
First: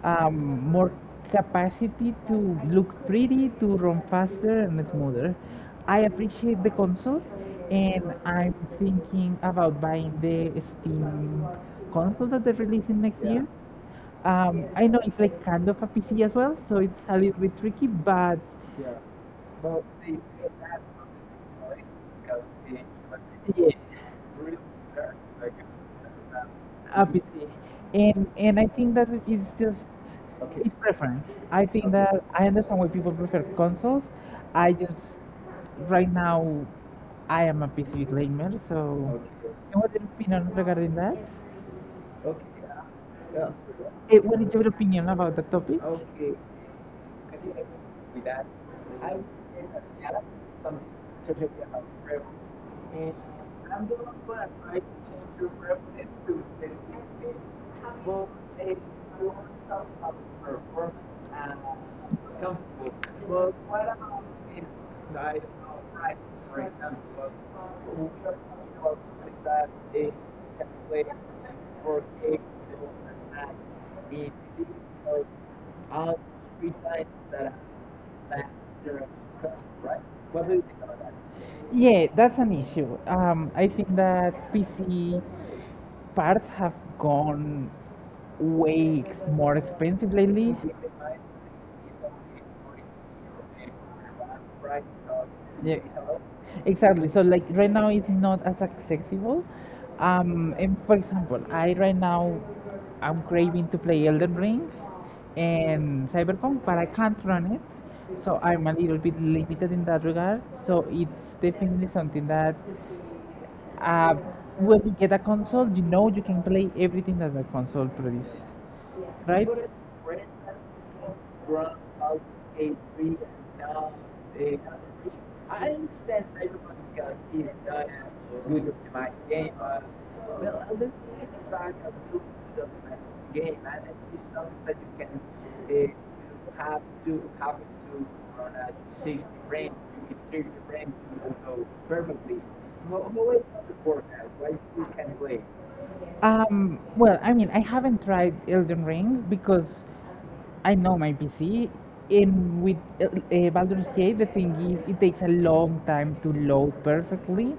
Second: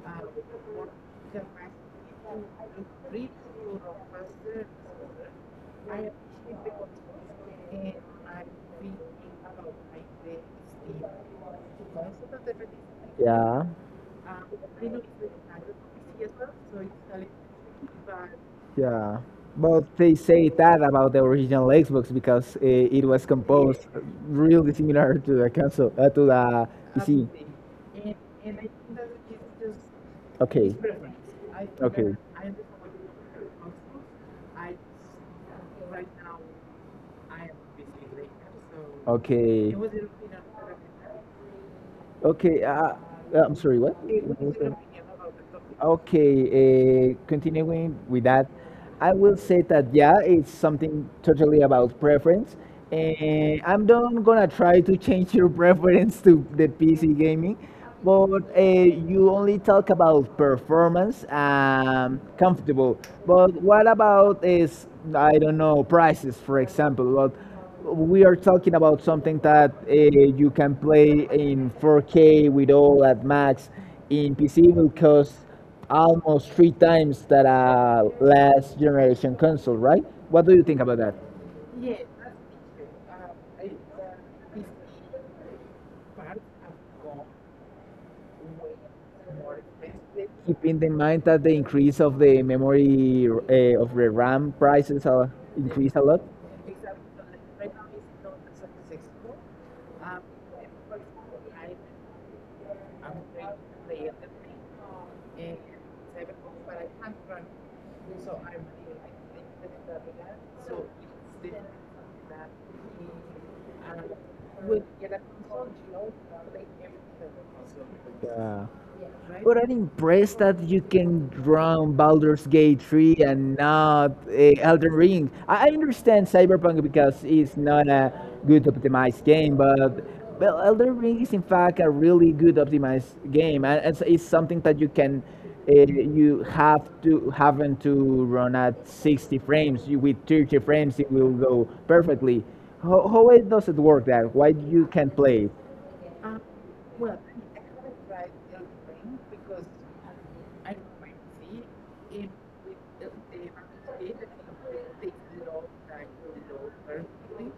S1: more capacity to look pretty, to run faster and smoother. I appreciate the consoles, and I'm thinking about buying the Steam console that they're releasing next year.
S2: Yeah,
S1: I know it's like kind of a PC as well, so it's a little bit tricky, but
S2: yeah. But they say that about the original Xbox because it was
S1: yeah,
S2: composed really similar to the console, to the
S1: a
S2: PC.
S1: PC. And I think that it is just it's
S2: Okay,
S1: preference. I think
S2: okay.
S1: that I understand why people prefer consoles. I just right now I am a PC gamer, so okay,
S2: Okay,
S1: and what's your opinion regarding that?
S2: okay. I'm sorry, what?
S1: What is your opinion about the topic?
S2: Okay, continuing with that, I will say that yeah, it's something totally about preference, and I'm not gonna try to change your preference to the PC gaming, but you only talk about performance and comfortable. But what about is, I don't know, prices, for example? But we are talking about something that you can play in 4K with all at max. In PC, will cost almost three times that a last generation console, right? What do you think about that?
S1: Yeah, that's an issue. I think that PC parts have gone way more expensive lately.
S2: Keeping in mind that the increase of the memory of the RAM prices are
S1: Yeah,
S2: increased a lot.
S1: exactly. So like right now it's not as accessible. And for example, I right now I'm craving to play Elden Ring and Cyberpunk, but I can't run it. So I'm a little bit limited in that regard. So it's definitely something that uh, when you get a console, you know you can play everything that the console produces,
S2: Yeah.
S1: right?
S2: But I'm impressed that you can run Baldur's Gate 3 and not Elden Ring. I understand Cyberpunk because it's not a good optimized game, but well, Elden Ring is in fact a really good optimized game, and it's something that you can you have to having to run at 60 frames. You, with 30 frames, it will go perfectly. How it does it work that? Why you can play?
S1: Well, I mean, I haven't tried Elden Ring because I know my PC. And with Baldur's Gate, the thing is, it takes a long time to load perfectly.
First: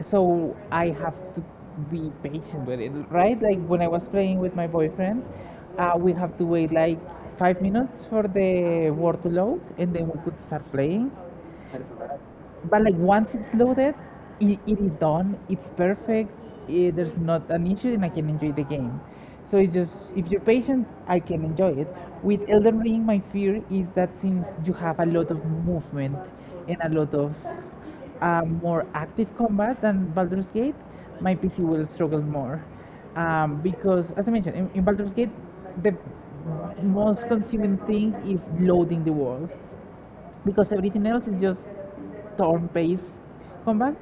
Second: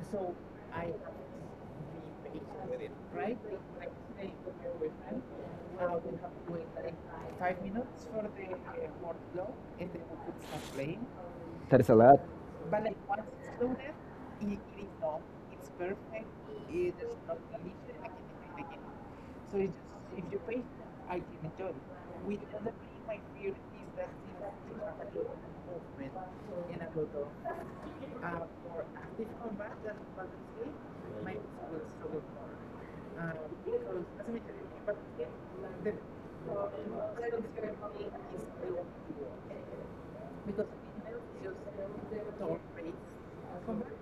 S1: So I have to be patient with it, right? Like when I was playing with my boyfriend, we have to wait like 5 minutes for the word to load and then we could start playing,
S2: That is a lot.
S1: but like once it's loaded, it is done. It's perfect. There's not an issue, and I can enjoy the game. So it's just if you're patient, I can enjoy it. With Elden Ring, my fear is that since you have a lot of movement and a lot of more active combat than Baldur's Gate, my PC will struggle more. Because, as I mentioned, in Baldur's Gate, the most consuming thing is loading the world because everything else is just turn-based combat,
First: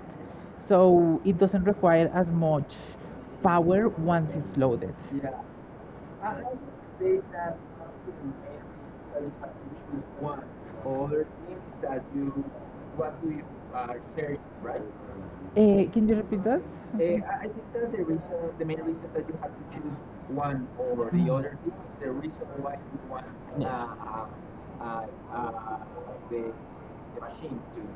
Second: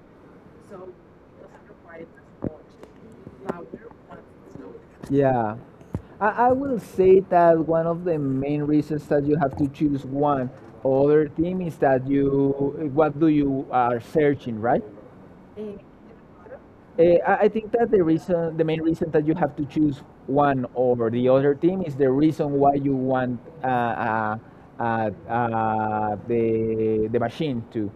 S1: so it doesn't require as much power once it's loaded.
S2: Yeah. I will say that one of the main reasons that you have to choose one other team is that you what do you are searching, right?
S1: Can you repeat that?
S2: I think that the reason, the main reason that you have to choose one over the other team is the reason why you want the machine to.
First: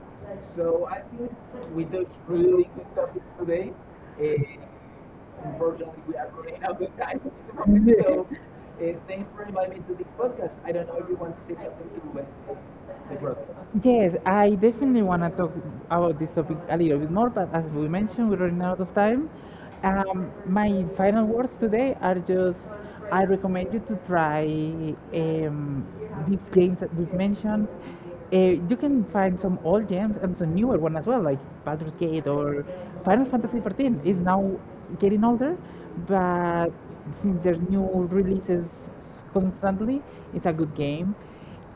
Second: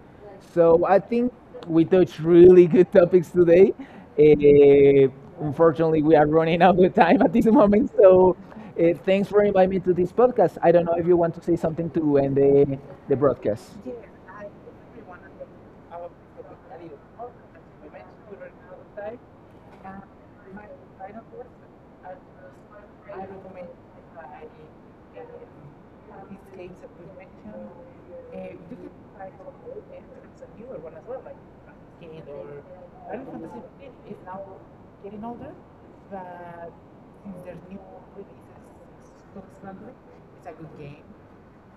S2: So I think we touched really good topics today. Uh, unfortunately, we are running out of time at this moment. So thanks for inviting me to this podcast. I don't know if you want to say something to end the broadcast.
S1: Yes, I definitely want to talk about this topic a little bit more, but as we mentioned, we're running out of time. My final words today are just I recommend you to try um, these games that we've mentioned. Uh, you can find some old games and some newer one as well, like Baldur's Gate or Final Fantasy XIV is now getting older, but since there's new releases constantly, it's a good game.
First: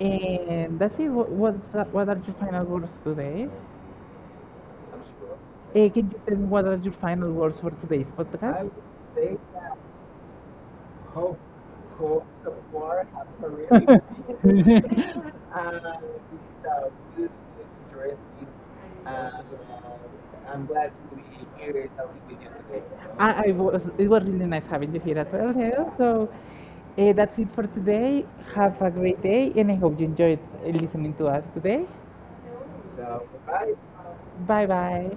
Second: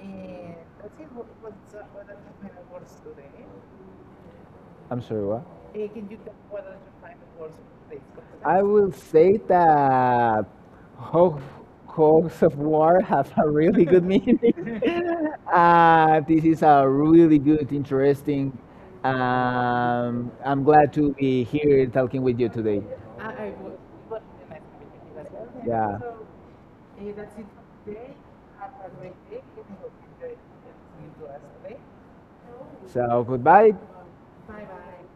S1: And that's it. What are your final words today?
S2: I'm sorry, what?
S1: Can you tell me what are your final words for today's I
S2: I
S1: podcast?
S2: will say that Ho- Hogs of War has a really good meaning. Uh, this is a really good, interesting. I'm glad to be here talking with you today.
S1: It was really nice having you here as well. Hel.
S2: Yeah.
S1: So that's it for today. Have a great day, and I hope you enjoyed listening to us today.
S2: So goodbye.
S1: Bye bye.